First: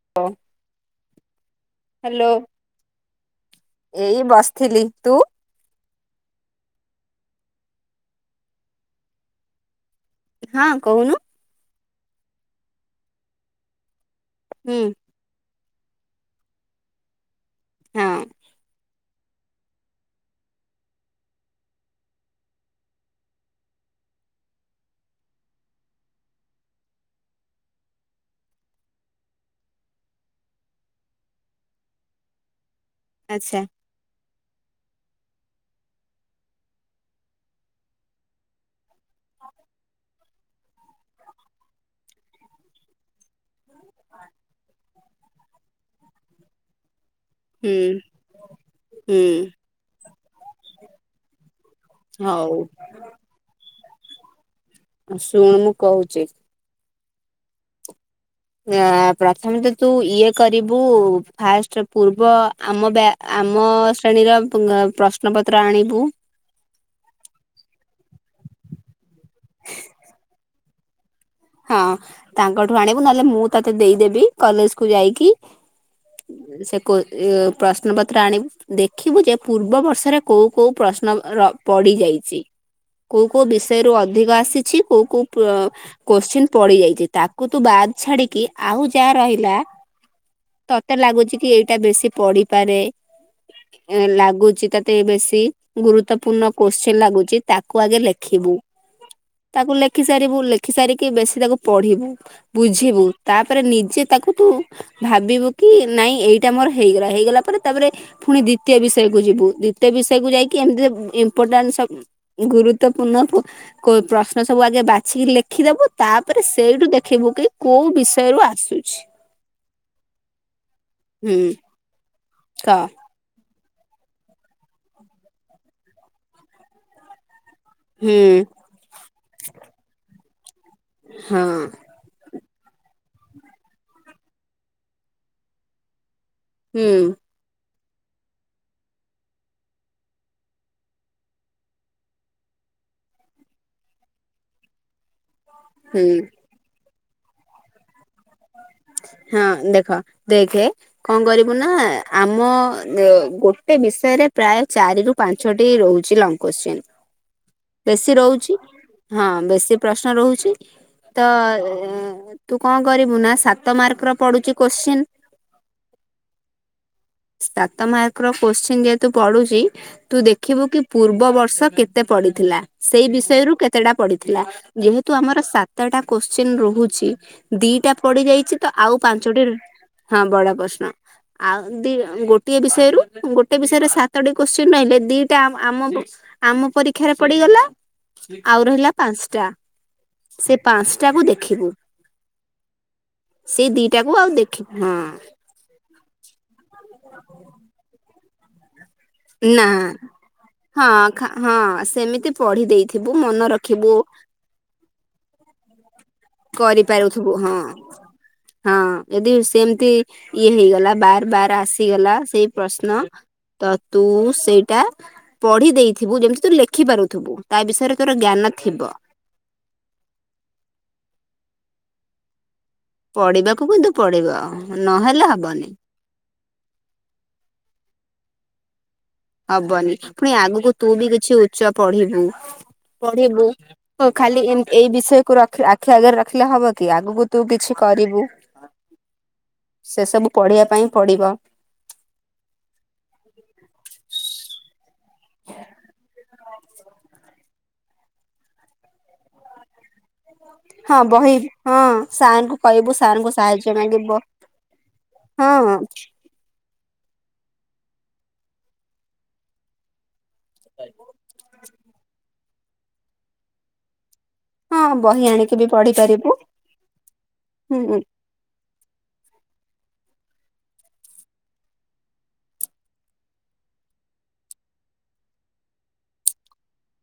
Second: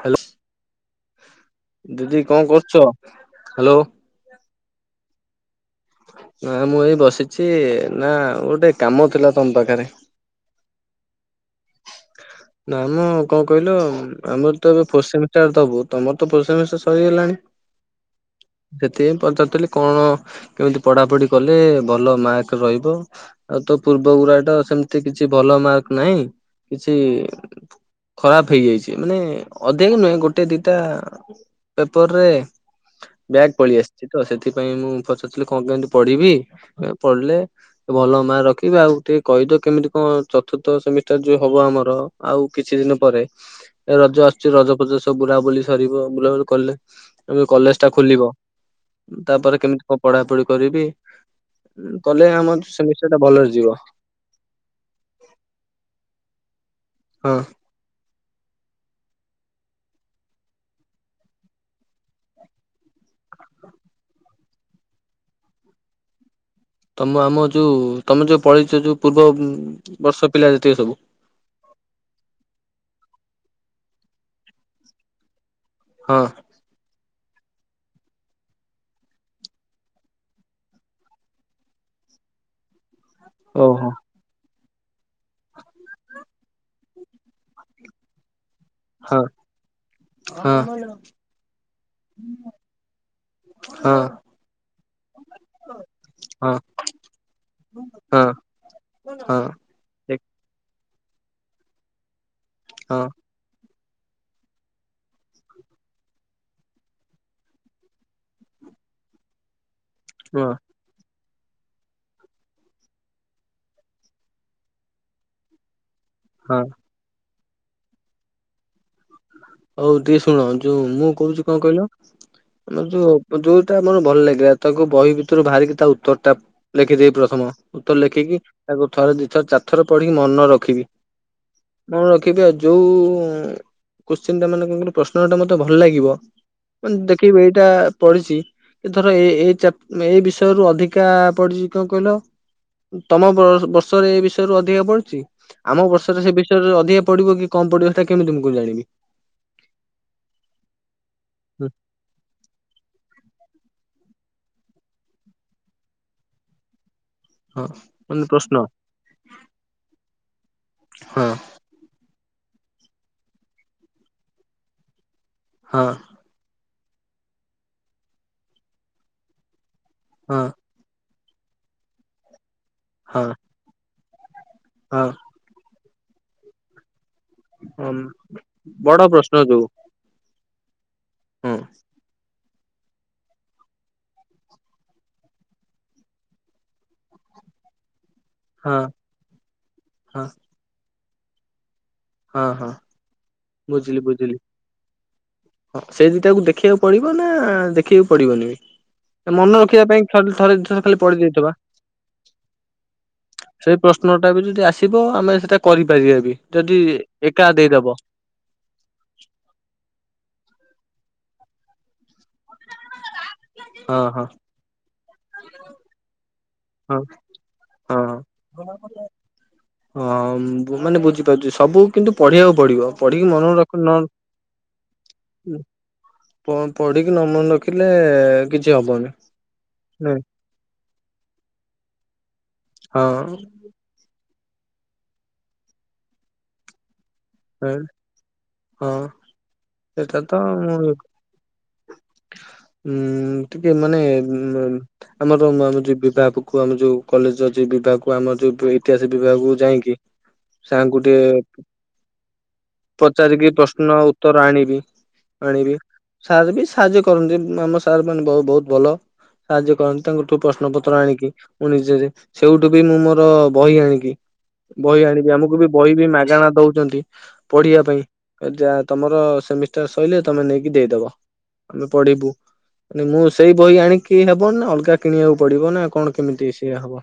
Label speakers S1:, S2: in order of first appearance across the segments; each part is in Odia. S1: ହାଲୋ ଦିଦି
S2: ହ୍ୟାଲୋ।
S1: କଣ କରୁଛ ହାଲୋ।
S2: ଏଇ ବସିଥିଲି ତୁ।
S1: ନା ମୁଁ ଏଇ ବସିଛି ନା ଗୋଟେ କାମ ଥିଲା ତମ ପାଖରେ।
S2: ହଁ କହୁନୁ।
S1: ନା ମ କଣ କହିଲ ଆମର ତ
S2: ହୁଁ
S1: ଏବେ ଫସ [inaudible] ତମର ତ ପଇସା ଫଇସା ସରିଗଲାଣି।
S2: ହଁ
S1: ସେ ପଚାରୁଥିଲି କଣ କେମିତି ପଢ଼ାପଢ଼ି କଲେ ଭଲ ମାର୍କ ରହିବ। ଆଉ ତୋ ପୂର୍ବ ଗୁଡା ତ ସେମିତି କିଛି ଭଲ ମାର୍କ ନାହିଁ କିଛି। ଖରାପ ହେଇଯାଇଛି ମାନେ ଅଧିକ ନୁହେଁ ଗୋଟେ ଦିଟା। ପେପରରେ ବାକ
S2: ଆଚ୍ଛା
S1: ପଳି ଆସିଛି। ତ ସେଥିପାଇଁ ମୁଁ ପଚାରୁଥିଲି କଣ କେମିତି ପଢିବି ପଢିଲେ ଭଲ ମାର୍କ ରଖିବି ଆଉ ଟିକେ କହିଦିଅ କେମିତି କଣ ଚତୁର୍ଥ ସେମିଷ୍ଟାର ଯୋଉ ହବ ଆମର। ଆଉ କିଛି ଦିନ ପରେ ଏ ରଜ ଆସୁଛି ରଜ ଫଜ ସବୁ ବୁଲାବୁଲି ସରିବ ବୁଲାବୁଲି କଲେ। ଏ
S2: ହୁଁ
S1: କଲେଜ ଟା ଖୋଲିବ
S2: ହୁଁ
S1: ତାପରେ କେମିତି କଣ ପଢାପଢି କରିବି। କଲେ
S2: ହଉ
S1: ଆମର ସେମି ଷ୍ଟାର୍ ଭଲରେ ଯିବ।
S2: ଶୁଣ ମୁଁ କହୁଛି।
S1: ହିଁ।
S2: ଆ ପ୍ରଥମେ ତ ତୁ ଇଏ କରିବୁ ଫାଷ୍ଟ ପୂର୍ବ ଆମ ଆମ ଶ୍ରେଣୀର ପ୍ରଶ୍ନପତ୍ର ଆଣିବୁ।
S1: ତମ ଆମ ଯୋଉ ତମ ଯୋଉ ପଳେଇଛ ଯୋଉ ପୂର୍ବ ବର୍ଷ ପିଲା ଯେତିକି ସବୁ
S2: ହଁ ତାଙ୍କଠୁ ଆଣିବୁ ନହେଲେ ମୁଁ ତତେ ଦେଇଦେବି କଲେଜ କୁ ଯାଇକି
S1: ହଁ।
S2: ସେ ପ୍ରଶ୍ନ ପତ୍ର ଆଣିବୁ ଦେଖିବୁ ଯେ ପୂର୍ବ ବର୍ଷରେ କୋଉ କୋଉ ପ୍ରଶ୍ନ ପଡି ଯାଇଛି। କୋଉ କୋଉ
S1: ଓହୋ
S2: ବିଷୟରୁ ଅଧିକ ଆସିଛି କୋଉ କୋଉ କୋଶ୍ଚିନ୍ ପଡି ଯାଇଛି ତାକୁ ତୁ ବାଦ ଛାଡିକି ଆଉ ଯାହା
S1: ହଁ
S2: ରହିଲା
S1: ହଁ
S2: ତତେ ଲାଗୁଚ କି ଏଇଟା ବେଶୀ ପଢିପାରେ
S1: ହଁ ହଁ
S2: ଏ ଲାଗୁଚି ତତେ ବେଶୀ ଗୁରୁତଵପୂର୍ଣ୍ଣ
S1: ହଁ ହଁ
S2: କୋଶ୍ଚନ ଲାଗୁଛି ତାକୁ ଆଗେ ଲେଖିବୁ।
S1: ହଁ।
S2: ତାକୁ ଲେଖି ସାରିବୁ ଲେଖି ସାରିକି ବେଶୀ ତାକୁ ପଢିବୁ ବୁଝିବୁ ତାପରେ ନିଜେ ତାକୁ ତୁ ଭାବିବୁ କି ନାଇଁ ଏଇଟା ମୋର ହେଇଗଲା ହେଇଗଲା ପରେ ତାପରେ ପୁଣି ଦ୍ଵିତୀୟ ବିଷୟକୁ ଯିବୁ। ଏତେ ବିଷୟକୁ
S1: ହଁ
S2: ଯାଇକି ଏମିତି ଇମ୍ପୋର୍ଟାନ୍ସ ଗୁରୁତ୍ୱପୂର୍ଣ୍ଣ ପ୍ରଶ୍ନ ସବୁ ଆଗେ ବାଛିିକି ଲେଖିଦବୁ ତାପରେ
S1: ହଁ
S2: ସେଇଠୁ ଦେଖିବୁ କି କୋଉ ବିଷୟରୁୁ ଆସୁଛି?
S1: ହଉ ଟିକେ ଶୁଣ ଯୋଉ ମୁଁ କହୁଛି
S2: ହୁଁ
S1: କଣ କହିଲ
S2: କହ
S1: ଆମର ଯୋଉ ଯୋଉଟା ଆମର ଭଲ ଲାଗିଲା ତାକୁ ବହି ଭିତରୁ ବାହାରିକି ତା ଉତ୍ତରଟା ଲେଖିଦେବି ପ୍ରଥମ ଉତର
S2: ହୁଁ
S1: ଲେଖିକି ତାକୁ ଥରେ ଦି ଥର ଚାରଥର ପଢିକି ମନ ରଖିବି
S2: ହଁ।
S1: ମୁଁ ରଖିବି ଆଉ ଯୋଉ କୋଶ୍ଚିନ୍ଟ ମାନେଙ୍କର ପ୍ରଶ୍ନଟା ମୋତେ ଭଲ ଲାଗିବ
S2: ହୁଁ
S1: ମାନେ ଦେଖେଇ ଏଇଟା ପଡ଼ିଛି ଏ ଧର ଏ ଏଇ ଏଇ ବିଷୟରୁୁ ଅଧିକା ପଡିଚି କଣ କହିଲ ତମ ବର୍ଷରେ ଏ ବିଷୟରୁ ଅଧିକା ପଢୁଛି ଆମ
S2: ହୁଁ
S1: ବର୍ଷରେ ସେ ବିଷୟରେ ଅଧିକା ପଡିବ କି କମ ପଡିବ ସେଟା କେମିତି ତମକୁ ଜାଣିବି,?
S2: ହଁ ଦେଖ ଦେଖେ କଣ କରିବୁ
S1: ହୁଁ,
S2: ନା ଆମ ଗୋଟେ ବିଷୟରେ ପ୍ରାୟ ଚାରି ରୁ ପାଞ୍ଚଟି ରହୁଛି ଲଙ୍ଗ କୋଶ୍ଚିନ୍
S1: ହଁ
S2: ବେଶୀ
S1: ମାନେ
S2: ରହୁଛି
S1: ପ୍ରଶ୍ନ
S2: ହଁ ବେଶୀ ପ୍ରଶ୍ନ ରହୁଛି। ତ
S1: ହଁ
S2: ତୁ କଣ କରିବୁ ନା ସାତ ମାର୍କ ର ପଡୁଛି କୋଶ୍ଚିନ୍?
S1: ହଁ।
S2: ସାତ ମାର୍କ ର କୋଶ୍ଚିନ୍ ଯେହେତୁ ପଢୁଛି ତୁ
S1: ହଁ
S2: ଦେଖିବୁ କି? ପୂର୍ବ ବର୍ଷ କେତେ ପଡିଥିଲା ସେଇ
S1: ହଁ
S2: ବିଷୟରୁ କେତେଟା ପଡିଥିଲା
S1: ହଁ
S2: ଯେହେତୁ ଆମର ସାତ୍ ଟା କୋଶ୍ଚିନ ରହୁଛି
S1: ହଁ
S2: ଦିଟା ପଡି ଯାଇଛି ତ
S1: ବଡ
S2: ଆଉ
S1: ପ୍ରଶ୍ନ
S2: ପାଞ୍ଚଟି
S1: ଯୋଉ
S2: ହଁ ବଡ ପ୍ରଶ୍ନ
S1: ହଁ
S2: ଆଉ ଦି ଗୋଟେ ଗୋଟିଏ ବିଷୟରୁ ଗୋଟେ ବିଷୟରେ ସାତଟି କୋଶ୍ଚିନ ରହିଲେ ଦିଟା ଆମ ଆମ ପରୀକ୍ଷାରେ ପଡିଗଲା। ଆଉ
S1: ହଁ
S2: ରହିଲା ପାଞ୍ଚଟା
S1: ହଁ
S2: ସେ ପାଞ୍ଚଟା କୁ ଦେଖିବୁ।
S1: ହଁ ହଁ।
S2: ସେଇ
S1: ବୁଝିଲି
S2: ଦିଟାକୁ ଆଉ
S1: ବୁଝିଲି
S2: ଦେଖି ହଁ।
S1: ହଁ ସେ ଦିଟାକୁ ଦେଖିବାକୁ ପଡିବ ନା ଦେଖିବାକୁ ପଡିବନି। ମନେ
S2: ନା
S1: ରଖିବା ପାଇଁ ଥରେ ଦି ଥର
S2: ହଁ
S1: ଖାଲି ପଡି ଦେଇଥିବା।
S2: ହଁ ସେମିତି ପଢି ଦେଇଥିବୁ ମନେ
S1: ସେଇ
S2: ରଖିବୁ
S1: ପ୍ରଶ୍ନଟା ବି ଯଦି ଆସିବ ଆମେ ସେଇଟା କରିପାରିବା ବି? ଯଦି
S2: କରିପାରୁଥିବୁ
S1: ଏକା
S2: ହଁ
S1: ଦେଇଦବ
S2: ହଁ ଯଦି ସେମିତି ଇଏ ହେଇଗଲା ବାର ବାର ଆସିଗଲା ସେଇ ପ୍ରଶ୍ନ। ତ
S1: ହଁ
S2: ତୁ
S1: ହଁ
S2: ସେଇଟା ପଢି ଦେଇଥିବୁ ଯେମିତି ତୁ ଲେଖ
S1: ହଁ
S2: ଲେଖିପାରୁଥିବୁ ତା ବିଷୟରେ
S1: ହଁ।
S2: ତୋର ଜ୍ଞାନ ଥିବ।
S1: ହଁ ମାନେ ବୁଝିପାରୁଛି ସବୁ କିନ୍ତୁ ପଢିବାକୁ ପଢିବ।
S2: ପଢିବାକୁ କିନ୍ତୁ ପଡିବ ଆ ନହେଲେ ହବନି।
S1: ପଢିକି ନମନ ରଖିଲେ କିଛି ହବନି।
S2: ହବନି
S1: ନାଇଁ
S2: ପୁଣି ଆଗକୁ ତୁ ବି କିଛି ଉଚ୍ଚ ପଢିବୁ
S1: ହଁ
S2: ପଢିବୁ। ହଉ ଖାଲି ଏମତି ଏଇ ବିଷୟକୁୁ ଖାଲି ଆଖି ଆଗରେ ରଖିଲେ ହବ କି ଆଗକୁ ତୁ କିଛି କରିବୁ
S1: ହଁ।
S2: ସେ
S1: ସେଟା
S2: ସବୁ ପଢିବା ପାଇଁ ପଡିବ।
S1: ଉୁଁ ଟିକେ ମାନେ ଉ ଆମର ଆମ ଯୋଉ ବିଭାଗକୁ ଆମ ଯୋଉ କଲେଜ ବିଭାଗକୁ ଆମର ଯୋଉ ଇତିହାସ ବିଭାଗକୁ ଯାଇକି। ହ
S2: ହଁ ବହି ହଁ ସାରଙ୍କୁ।
S1: ପଚାରିକି ପ୍ରଶ୍ନର ଉତ୍ତର ଆଣିବି ଆଣିବି।
S2: ହଁ
S1: ସାର୍ ବି ସାହାଯ୍ୟ କରନ୍ତି ଆମ ସାର୍ ମାନେ ବହୁତ ଭଲ ସାହାଯ୍ୟ କରନ୍ତି। ତାଙ୍କଠୁ ପ୍ରଶ୍ନ ପତ୍ର ଆଣିକି ମୁଁ ନିଜେରେ ସେଇଠୁ ବି ମୁଁ ମୋର ବହି ଆଣିକି
S2: ହଁ
S1: ବହି ଆଣିବି
S2: ଆଣିକି
S1: ଆମକୁ ବି ବହି
S2: ପଢି
S1: ବି
S2: ପାରିବୁ
S1: ମାଗଣା ଦଉଛନ୍ତି ପଢିବା
S2: ହୁଁ
S1: ପାଇଁ। ଏ ଯା ତମର ସେମିଷ୍ଟାର ସରିଲେ ତମେ ନେଇକି ଦେଇଦବ ଆମେ ପଢିବୁ। ନାନ ମୁଁ ସେଇ ବହି ଆଣିକି ହବ ନା ଅଲଗା କିଣିବାକୁ ପଡିବ ନା କଣ କେମିତି ସେଏ ହବ?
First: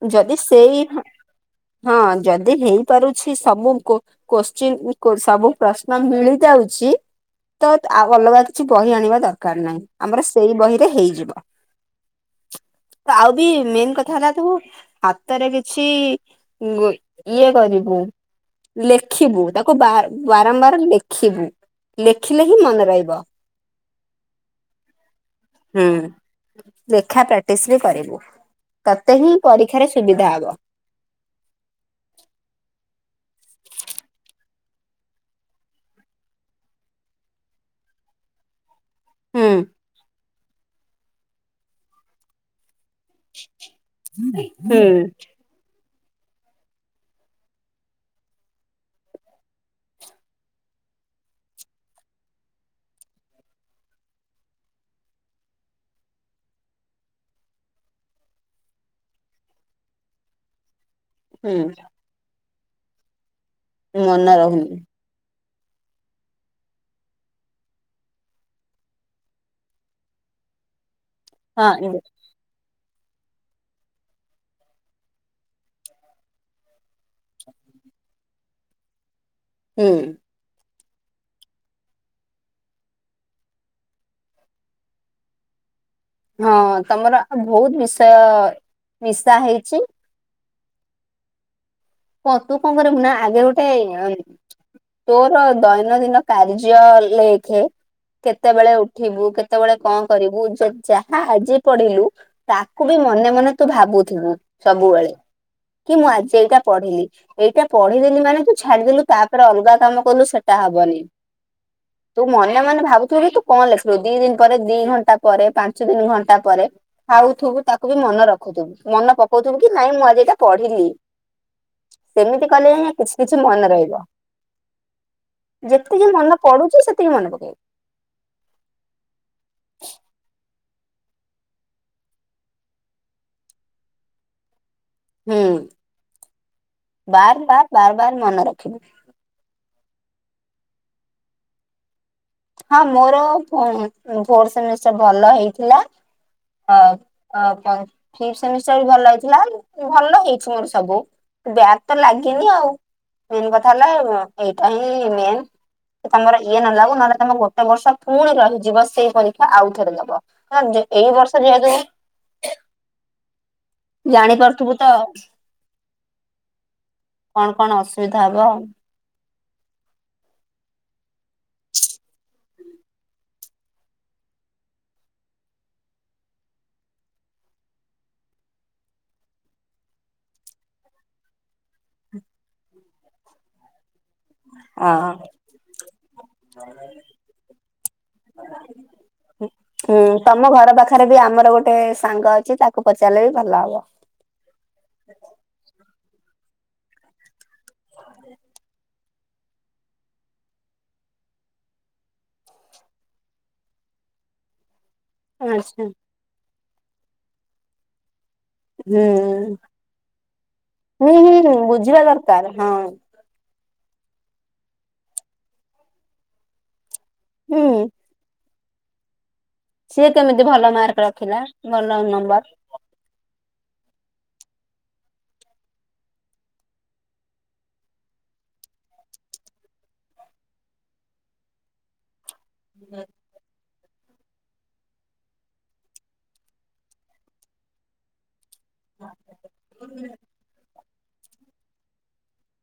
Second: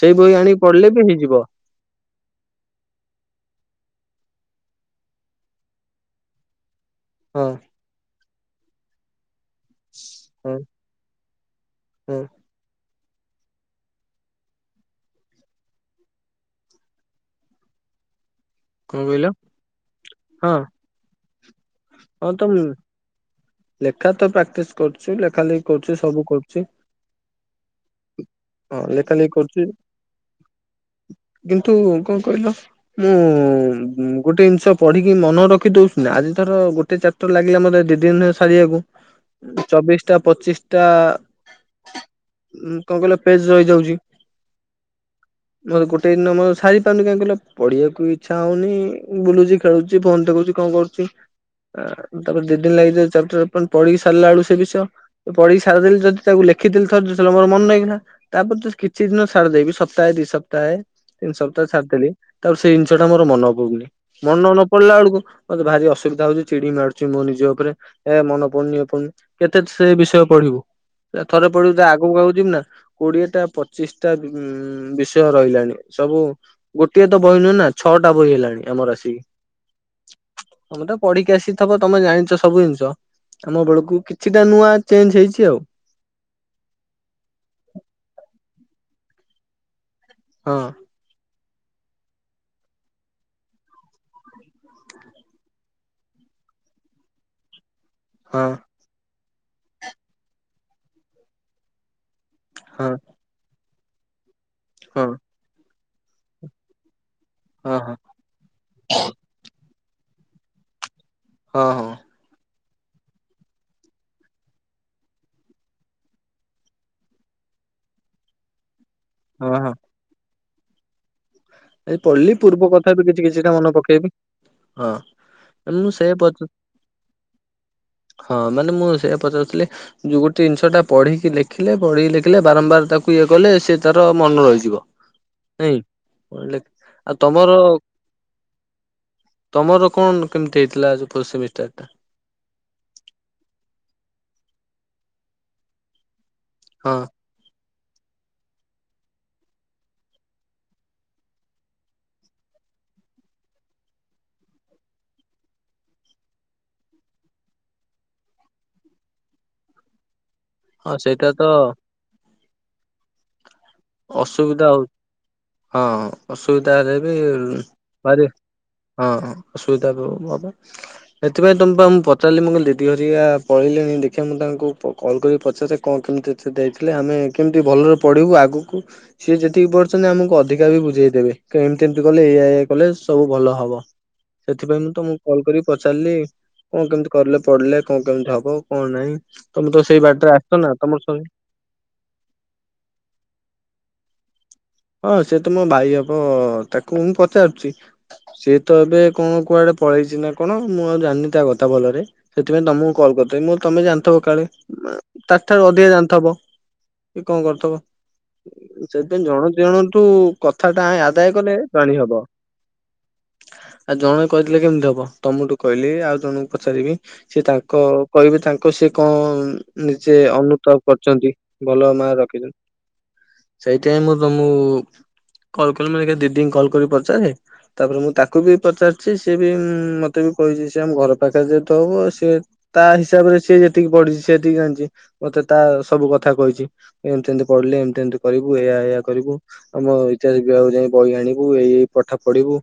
S1: ସେଇ ବହି
S2: ଯଦି
S1: ଆଣିକି
S2: ସେଇ
S1: ପଢିଲେ ବି ହେଇଯିବ?
S2: ହଁ ଯଦି ହେଇପାରୁଛି ସବୁଙ୍କୁ କୋଶ୍ଚିନ୍ ସବୁ ପ୍ରଶ୍ନ ମିଳି ଯାଉଛି?
S1: ହଁ।
S2: ଅଲଗା କିଛି ବହି ଆଣିବା ଦରକାର ନାହିଁ ଆମର ସେଇ
S1: ହଁ
S2: ବହିରେ ହେଇଯିବ।
S1: ହଁ
S2: ଆଉ ବି ମେନ୍ କଥା ହେଲା ତବୁ ହାତରେ କିଛି ଇଏ କରିବୁ
S1: କଣ କହିଲ
S2: ଲେଖିବୁ ତାକୁ ବାର
S1: ହଁ
S2: ବାରମ୍ବାର ଲେଖିବୁ
S1: ହଁ ତ
S2: ଲେଖିଲେ ହିଁ ମନେ ରହିବ।
S1: ଲେଖା ତ ପ୍ରାକ୍ଟିସ କରୁଛି ଲେଖା ଲେଖି
S2: ହୁଁ
S1: କରୁଛୁ ସବୁ କରୁଛି
S2: ଲେଖା ପ୍ରାକ୍ଟିସ ବି କରିବୁ
S1: ହଁ ଲେଖା
S2: ତତେ
S1: ଲେଖି
S2: ହିଁ
S1: କରୁଛି
S2: ପରୀକ୍ଷାରେ ସୁବିଧା ହବ।
S1: କିନ୍ତୁ କଣ କହିଲ ମୁଁ ଗୋଟେ ଜିନିଷ ପଢ଼ିକି ମନ ରଖି ଦେଉଛନ୍ତି ଆଜି ଥର ଗୋଟେ ଚାପ୍ଟର ଲାଗିଲା ମତେ ଦୁଇ ଦିନ
S2: ହୁଁ
S1: ସାରିବାକୁ ଚବିଶଟା ପଚିଶ ଟା କଣ କହିଲେ ପେଜ ରହିଯାଉଛି
S2: ହୁଁ
S1: ମୋତେ ଗୋଟେ ଦିନ ମର ସାରି ପାରୁନ କାହିଁ କିଲ ପିବାକୁ ଇଛା ହଉନି ବୁଲୁଛି ଖେଳୁଛି ଫୋନ ଦେଖୁଛି କଣ କରୁଛି। ତାପରେ ଦି ଦିନ ଲାଗିଯ ଚପଟର ପଢିକି ସାରିଲା ବଳୁ ସେ ବିଷୟ ପଢି ସାରିଦଲି ଯଦି ତାକୁ ଲେଖିଥିଲଥ ଯେତେଲେ ମୋ ମନ ନେଇଇିଥିଲା। ତାପରେ ତ କିଛି ଦିନ ଛାଡ଼ିଦେବି ସପ୍ତାହେ ଦି ସପ୍ତାହେ। ତିନି
S2: ହୁଁ
S1: ସପ୍ତାହ ଛାଡିଦେଲି ତାପରେ ସେଇ ଜିନିଷ ଟା ମୋର ମନ ପଡଉୁନି
S2: ମନେ
S1: ମନ ନ
S2: ରହୁନି
S1: ପଡିଲା ବେଳକୁ ମୋତେ ଭାରି ଅସୁବିଧା ହଉଛି ଚିଡିି ମାରୁଛି ମୁଁ ନିଜ ଉପରେ ଏ ମନ ପଡୁନି ଏ ପଡୁନି କେତେ ସେ ବିଷୟ ପଢିବୁ। ଥରେ
S2: ହଁ
S1: ପଡିବୁ ତା ଆଗକୁ ଆଉ ଯିବୁ ନା? କୋଡିଏଟା ପଚିଶ ଟା ବିଷୟ ରହିଲାଣି ସବୁ ଗୋଟିଏ ତ ବହିନୁ ନା। ଛଅଟା ବହି ହେଲାଣି ଆମର ଆସିକି।
S2: ହୁଁ।
S1: ତମେ ତ ପଢିକି ଆସିିଥିବ ତମେ ଜାଣିଛ ସବୁ ଜିନିଷ। ଆମ ବେଳକୁ କିଛିଟା ନୂଆ ଚେଞ୍ଜ ହେଇଛି ଆଉ।
S2: ହଁ ତମର ବହୁତ ବିଷୟ ମିଶା ହେଇଛି।
S1: ହଁ।
S2: କ ତୁ କଣ କରିବୁ ନା ଆଗେ ଗୋଟେ ତୋର ଦୈନଦିନ କାର୍ଯ୍ୟ ଲେଖେ। କେତେବେଳେ ଉଠିବୁ କେତେବେଳେ କଣ କରିବୁ ଯ ଯାହା ଆଜି ପଢିଲୁ ତାକୁ
S1: ହଁ
S2: ବି ମନେ ମନେ ତୁ ଭାବୁଥୁବୁ
S1: ହଁ
S2: ସବୁବେଳେ କି ମୁଁ ଆଜି ଏଇଟା ପଢିଲି। ଏଇଟା
S1: ହଁ ହଁ ହଁ
S2: ପଢିଦେଲୁ ମାନେ ତୁ ଛାଡିଦେଲୁ ତାପରେ ଅଲଗା କାମ କଲୁ ସେଟା ହବନି।
S1: ହଁ ହଁ।
S2: ତୁ ମନେ ମନେ ଭାବୁଥିବୁ କି ତୁ କଣ ଲେଖିଲୁ ଦି ଦିନି ପରେ ଦି ଘଣ୍ଟା ପରେ ପାଞ୍ଚ ଦିନ ଘଣ୍ଟା ପରେ ଖାଉଥୁବୁ ତାକୁ ବି ମନେ ରଖୁଥୁବୁ ମନେ
S1: ହଁ
S2: ପକଉଥୁବୁ
S1: ହଁ
S2: କି ନାଇଁ ମୁଁ ଆଜି ଏଟା ପଢିଲି।
S1: ଏଇ ପଢିଲି
S2: ସେମିତି
S1: ପୂର୍ବ
S2: କଲେ
S1: କଥା
S2: ହେଁ
S1: ବି
S2: କିଛି କିଛି
S1: କିଛିଟା
S2: ମନେ ରହିବ।
S1: ପକେଇବି ହଁ ମୁଁ ସେ
S2: ଯେତିକି ମନେ
S1: ପଚ
S2: ପଡୁଚି ସେତିକି ମନେ ପକେଇବୁ।
S1: ହଁ ମାନେ, ମୁଁ ସେଇୟାପଚାରୁଥିଲି ଯୋଉ ଗୋଟେ ଜିନିଷ ଟା ପଢିକି ଲେଖିଲେ, ପଢିକି ଲେଖିଲେ ବାରମ୍ବାର ତାକୁ ଇଏ କଲେ ସେ ତାର ମନ ରହିଯିବ। ଏଇ
S2: ବାର୍, ବାର୍, ବାର୍, ବାର୍ ମନେ ରଖିବୁ।
S1: ତମର କଣ କେମିତି ହେଇଥିଲା ଯୋ ଫୋର୍ ସେମିଷ୍ଟାରଟା?
S2: ହଁ ମୋର ଫୋ-ଫୋର୍ ସେମିଷ୍ଟାର୍ ଭଲ ହେଇଥିଲା
S1: ହଁ।
S2: ଅ ଫିପ୍ ସେମିଷ୍ଟାର୍ ବିଭଲ ହେଇଥିଲା, ଭଲ ହେଇଚି ମୋର ସବୁ। ବ୍ୟାକ ତ ଲାଗିନି ଆଉ, ମେନ୍ କଥା ହେଲା ଏଇଟା ହିଁ ମେନ୍। ତମର ଇଏ ନ ଲାଗୁ, ନହେଲେ ତମେ ଗୋଟେ ବର୍ଷ ପୁଣି ରହିଯିବ, ସେଇ ପରୀକ୍ଷା ଆଉଥରେ ଦବ। ହଁଜ୍
S1: ହଁ
S2: ଏଇ
S1: ସେଇଟା
S2: ବର୍ଷ
S1: ତ
S2: ଯେହେତୁ
S1: ଅସୁବିଧା
S2: ଜାଣିପାରୁଥୁବୁ
S1: ହଉ
S2: ତ।
S1: ହଁ ହଁ ଅସୁବିଧା ରେ ବି
S2: କଣ କଣ ଅସୁବିଧା
S1: ପାରି
S2: ହବ
S1: ହଁ ହଁ ଅସୁବିଧା ଏବେ ହବ। ସେଥିପାଇଁ ତମୁକୁ ମୁଁ ପା ପଚାରିଲି, ମୁଁ କହିଲି ଦିଦି ଘରିକା ପଳେଇଲେଣି, ଦେଖିବା ମୁଁ ତାଙ୍କୁ ପ-କଲ୍ କରି ପଚାରେ କଣ କେମିତି ସେ ଦେଇଥିଲେ, ଆମେ କେମିତି ଭଲରେ ପଢିବୁ ଆଗୁକୁ ସିଏ ଯେତିକି ପଢିଚନ୍ତି ଆମକୁ ଅଧିକା ବି ବୁଝେଇ ଦେବେ, ଏମିତି ଏମିତି କଲେ ଏଇୟା, ଏଇୟା କଲେ ସବୁ ଭଲ ହବ। ସେଥିପାଇଁ ମୁଁ
S2: ଆଉ।
S1: ତମକୁ କଲ୍ କରିିକି ପଚାରିଲି କଣ କେମିତି କଲେ ପଢିଲେ କଣ କେମିତି ହବ, କଣ ନାଇଁ, ତମେ ତ ସେଇ ବାଟରେ ଆସିଛ ନା, ତମେ
S2: ଥରେ ବି ଆମର ଗୋଟେ ସାଙ୍ଗ ତାକୁ ପଚାରିଲେବି ଭଲ ହବ।
S1: ହଁ ସିଏ ତ ମୋ ଭାଇ ହବ, ତାକୁ ମୁଁ ପଚାରୁଚି, ସିଏ ତ ଏବେ କଣ କୁଆଡେ ପଳେଇଚି ନା କଣ, ମୁଁ ଆଉ ଜାଣିନି ତା କଥା ଭଲରେ ସେଥିପାଇଁ ତମକୁ କଲ୍ କର୍ଥିନି ମୁଁ କଁ ତମେ ଜାଣିଥବ କାଳେ? ମାଁ ତାଠାରୁ
S2: ଆଚ୍ଛା।
S1: ଅଧିକା ଜାଣିଥବ, କି କଣ କରିଥବ,
S2: ହୁଁ
S1: ସେଥପାଇଁ ଜଣ ନ୍ତୁ କଥାଟା ହିଁ
S2: ହୁଁ
S1: ଆଦାୟ
S2: ହୁଁ
S1: କଲେ ଜାଣି
S2: ବୁଝିବା
S1: ହବ।
S2: ଦରକାର ହଁ
S1: ଆଉ ଜଣେ କହିଦେଲେ କେମିତି ହବ, ତମଠୁ କହିଲି, ଆଉ ଜଣଙ୍କୁ ପଚାରିବି ସେ
S2: ହୁଁ।
S1: ତାଙ୍କ କହିବେ, ତାଙ୍କ ସେ କଁ
S2: ସିଏ
S1: ନିଜେ
S2: କେମିତି ଭଲ
S1: ଅନୁତାପ
S2: ମାର୍କ
S1: କରିଚନ୍ତି,
S2: ରଖିଲା
S1: ଭଲ ମାର୍କ
S2: ନମ୍ବର?
S1: ରଖିଚନ୍ତି। ସେଇଥିପାଇଁ ମୁଁ ତ ମୁଁ କଲ୍ କଲି, ମାନେ ଦିଦିଙ୍କୁ କଲ୍ କରି ପଚାରେ ତାପରେ ମୁଁ ତାକୁ ବି ପଚାରିଛି, ସିଏ ବି- ମତେ ବି କହିଛି। ସିଏ ଆମ ଘର ପାଖରେ ଯେହେତୁ ହବ ସିଏ ତା ହିସାବରେ ସିଏ ଯେତିକି ପଢିଚି ସେତିକି ଜାଣିଚି। ମତେ ତା ସବୁ କଥା କହିଚି। ଏମତି ଏମିତି ପଢିଲେ ଏମତି ଏମିତି କରିବୁ ଏଇଆ ଏଇଆ କରିବୁ। ଆମ ଇତିହାସ ବିିଭାଗକୁ ଯାଇଁ ବହି ଆଣିବୁ, ଏଇ ଏଇ ପାଠ ପଢିବୁ।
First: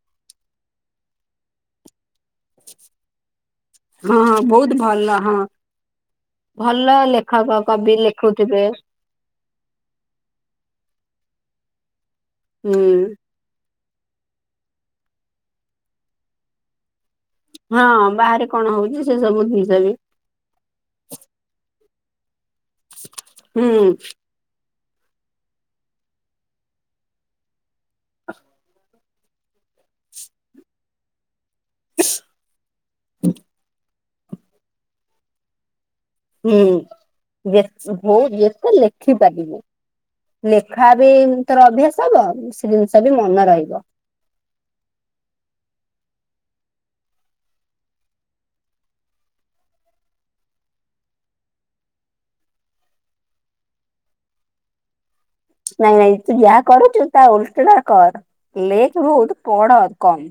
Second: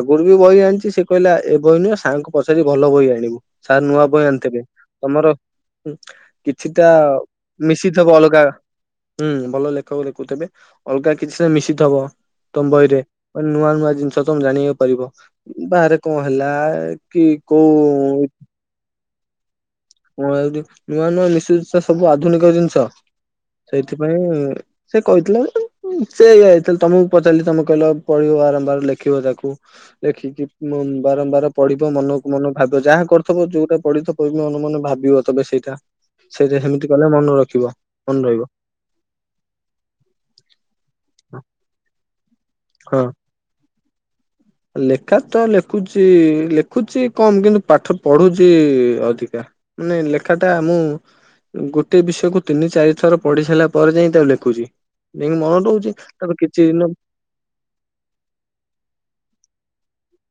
S1: ଆଗରୁ ବି ବହି ଆଣିଛି, ସେ କହିଲା ଏ ବହି ନୁହେଁ ସାର୍ ଙ୍କୁ ପଚାରି ଭଲ ବହି ଆଣିବୁ। ସାରେ ନୂଆ
S2: ହଁ
S1: ବହି
S2: ହଁ
S1: ଆଣିଥେବେ,
S2: ବହୁତ ଭଲ
S1: ତମର
S2: ହଁ
S1: ଉଁ, କିଛିଟା
S2: ଭଲ ଲେଖକ କବି
S1: ମିଶିଥବ ଅଲଗା
S2: ଲେଖୁଥିବେ।
S1: ହୁଁ ହୁଁ ଭଲ ଲେଖକ ଲେଖୁଥିବେ। ‌ଅଲଗା କିଛି ଟା ମିଶିଥବ ତମ
S2: ହୁଁ
S1: ଵହିରେ ମାନେ ନୂଆ ନୂଆ ଜିନିଷ ତମେ ଜାଣିବାକୁ ପାଇବ। ବାହାରେ କଣ ହେଲା ଏ
S2: ହଁ ବାହାରେ କଣ ହଉଚି, ସେ ସବୁ ଜିନିଷ ବି
S1: ମୁଁ ଭାବିଲି, ନୂଆ ନୂଆ ନିଶିିତ ସବୁ ଆଧୁନିକ ଜିନିଷ।
S2: ହୁଁ
S1: ସେଇଥିପାଇଁ ସେ କହିଥିଲା ସେଇଆ ଯେତେବେଳେ ତମକୁ ପଚାରିଲି ତମେ କହିଲ, ପଢିବ ବାରମ୍ବାର ଲେଖିବ ତାକୁ। ଲେଖିକି ମ ବାରମ୍ବାର ପଢିବ ମନକୁ ମନ ଭାବିବ ଯାହା କରିଥିବ ଯୋଉଟା ପଢିଥିବ ମନକୁ ମନ ଭାବିବ ତବେ ସେଇଟା। ସେଇଟା
S2: ହୁଁ
S1: ସେମିତି କଲେ ମନେ ରଖିବ
S2: ଯେତେ ହଉ
S1: ମନେ ରହିବ
S2: ଯେତେ ଲେ ଖିପାରିବୁ, ଲେଖା ବି ତୋର ଅଭ୍ୟାସ ହବ ସେ
S1: ହଁ।
S2: ଜିନିଷ ବି ମନେ ରହିବ।
S1: ଲେଖା ତ ଲେଖୁଛି, ଲେଖୁଛି କମ୍ କିନ୍ତୁ ପାଠ ପଢୁଛି ଅଧିକା। ମାନେ ଲେଖା ଟା ମୁଁ ଗୋଟେ ବିଷୟ କୁ ତିନି ଚାରି ଥର ପଢି ସାରିଲା ପରେ ଯାଇ ତାକୁ ଲେଖୁଛି। ନେଇ ମନ ଦୋଉଛି
S2: ନାଇଁ ନାଇଁ ତୁ
S1: ତାପରେ
S2: ଯାହା
S1: କିଛି ଦିନ
S2: କରୁଛୁ ତା ଓଲୋଟା ଟା କର, ଲେଖ୍ ବହୁତ୍ ପଢ କମ୍।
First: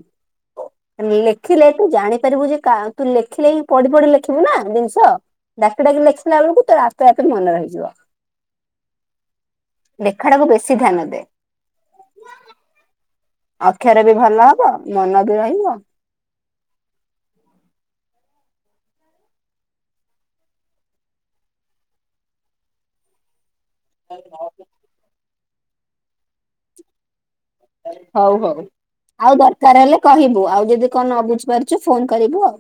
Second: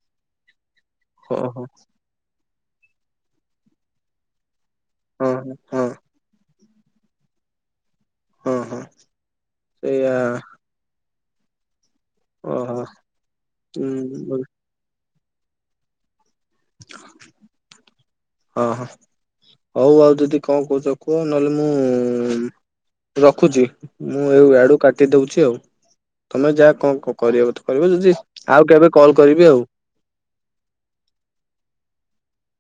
S1: ହଁ ହଁ
S2: ଲେଖିଲେ ତୁ ଜାଣିପାରିବୁ ଯେ କା ତୁ ଲେଖିଲେ ହିଁ ପଢି ପଢି ଲେଖିବୁ ନା ଜିନିଷ ସ
S1: ହଁ ହଁ
S2: ଡାକି ଡାକି ଲେଖିିଲା ବେଳକୁ ତାର ଆପେ ଆପେ ମନେ ରହିଯିବ।
S1: ହଁ ହଁ। ସେଇଆ
S2: ଲେଖାଟାକୁ ବେଶୀ ଧ୍ୟାନ ଦେ।
S1: ଓହୋ। ହୁଁ
S2: ଅକ୍ଷର ବି
S1: ହଁ
S2: ଭଲ ହବ, ମନ ବି ରହିବ।
S1: ଓହୋ। ହଉ ଆଉ ଦିଦି କଣ କହୁଛ କୁହ? ନହେଲେ ମୁଁ ରଖୁଛି? ମୁଁ ଏଉ ଆଡୁ କାଟି ଦଉଛି ଆଉ, ତମେ ଯା କଣ କରିବ ବଧେ। କରିବ ଦିଦି
S2: ହଉ ହଉ
S1: ଆଉ କେବେ କଲ୍ କରିବି ଆଉ।
S2: ଦରକାର ହେଲେ କହିବୁ ଆଉ ଯଦି କଣ ନ ବୁଝିପାରୁଛୁ ଫୋନ କରିବୁ ଆଉ।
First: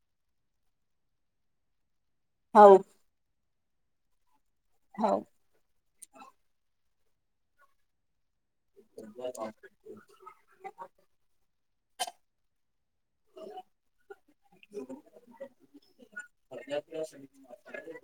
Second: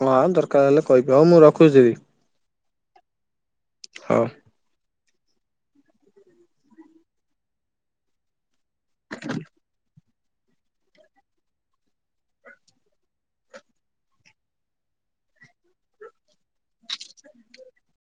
S1: ହଁ ଆଉ ଦରକାର ହେଲେ କହିବି, ହଉ ମୁଁ ରଖୁଛି ଦିଦି?
S2: ହଉ।
S1: ହଁ।
S2: ହଉ।
S1: [inaudible]
S2: [unintelligible] [unintelligible]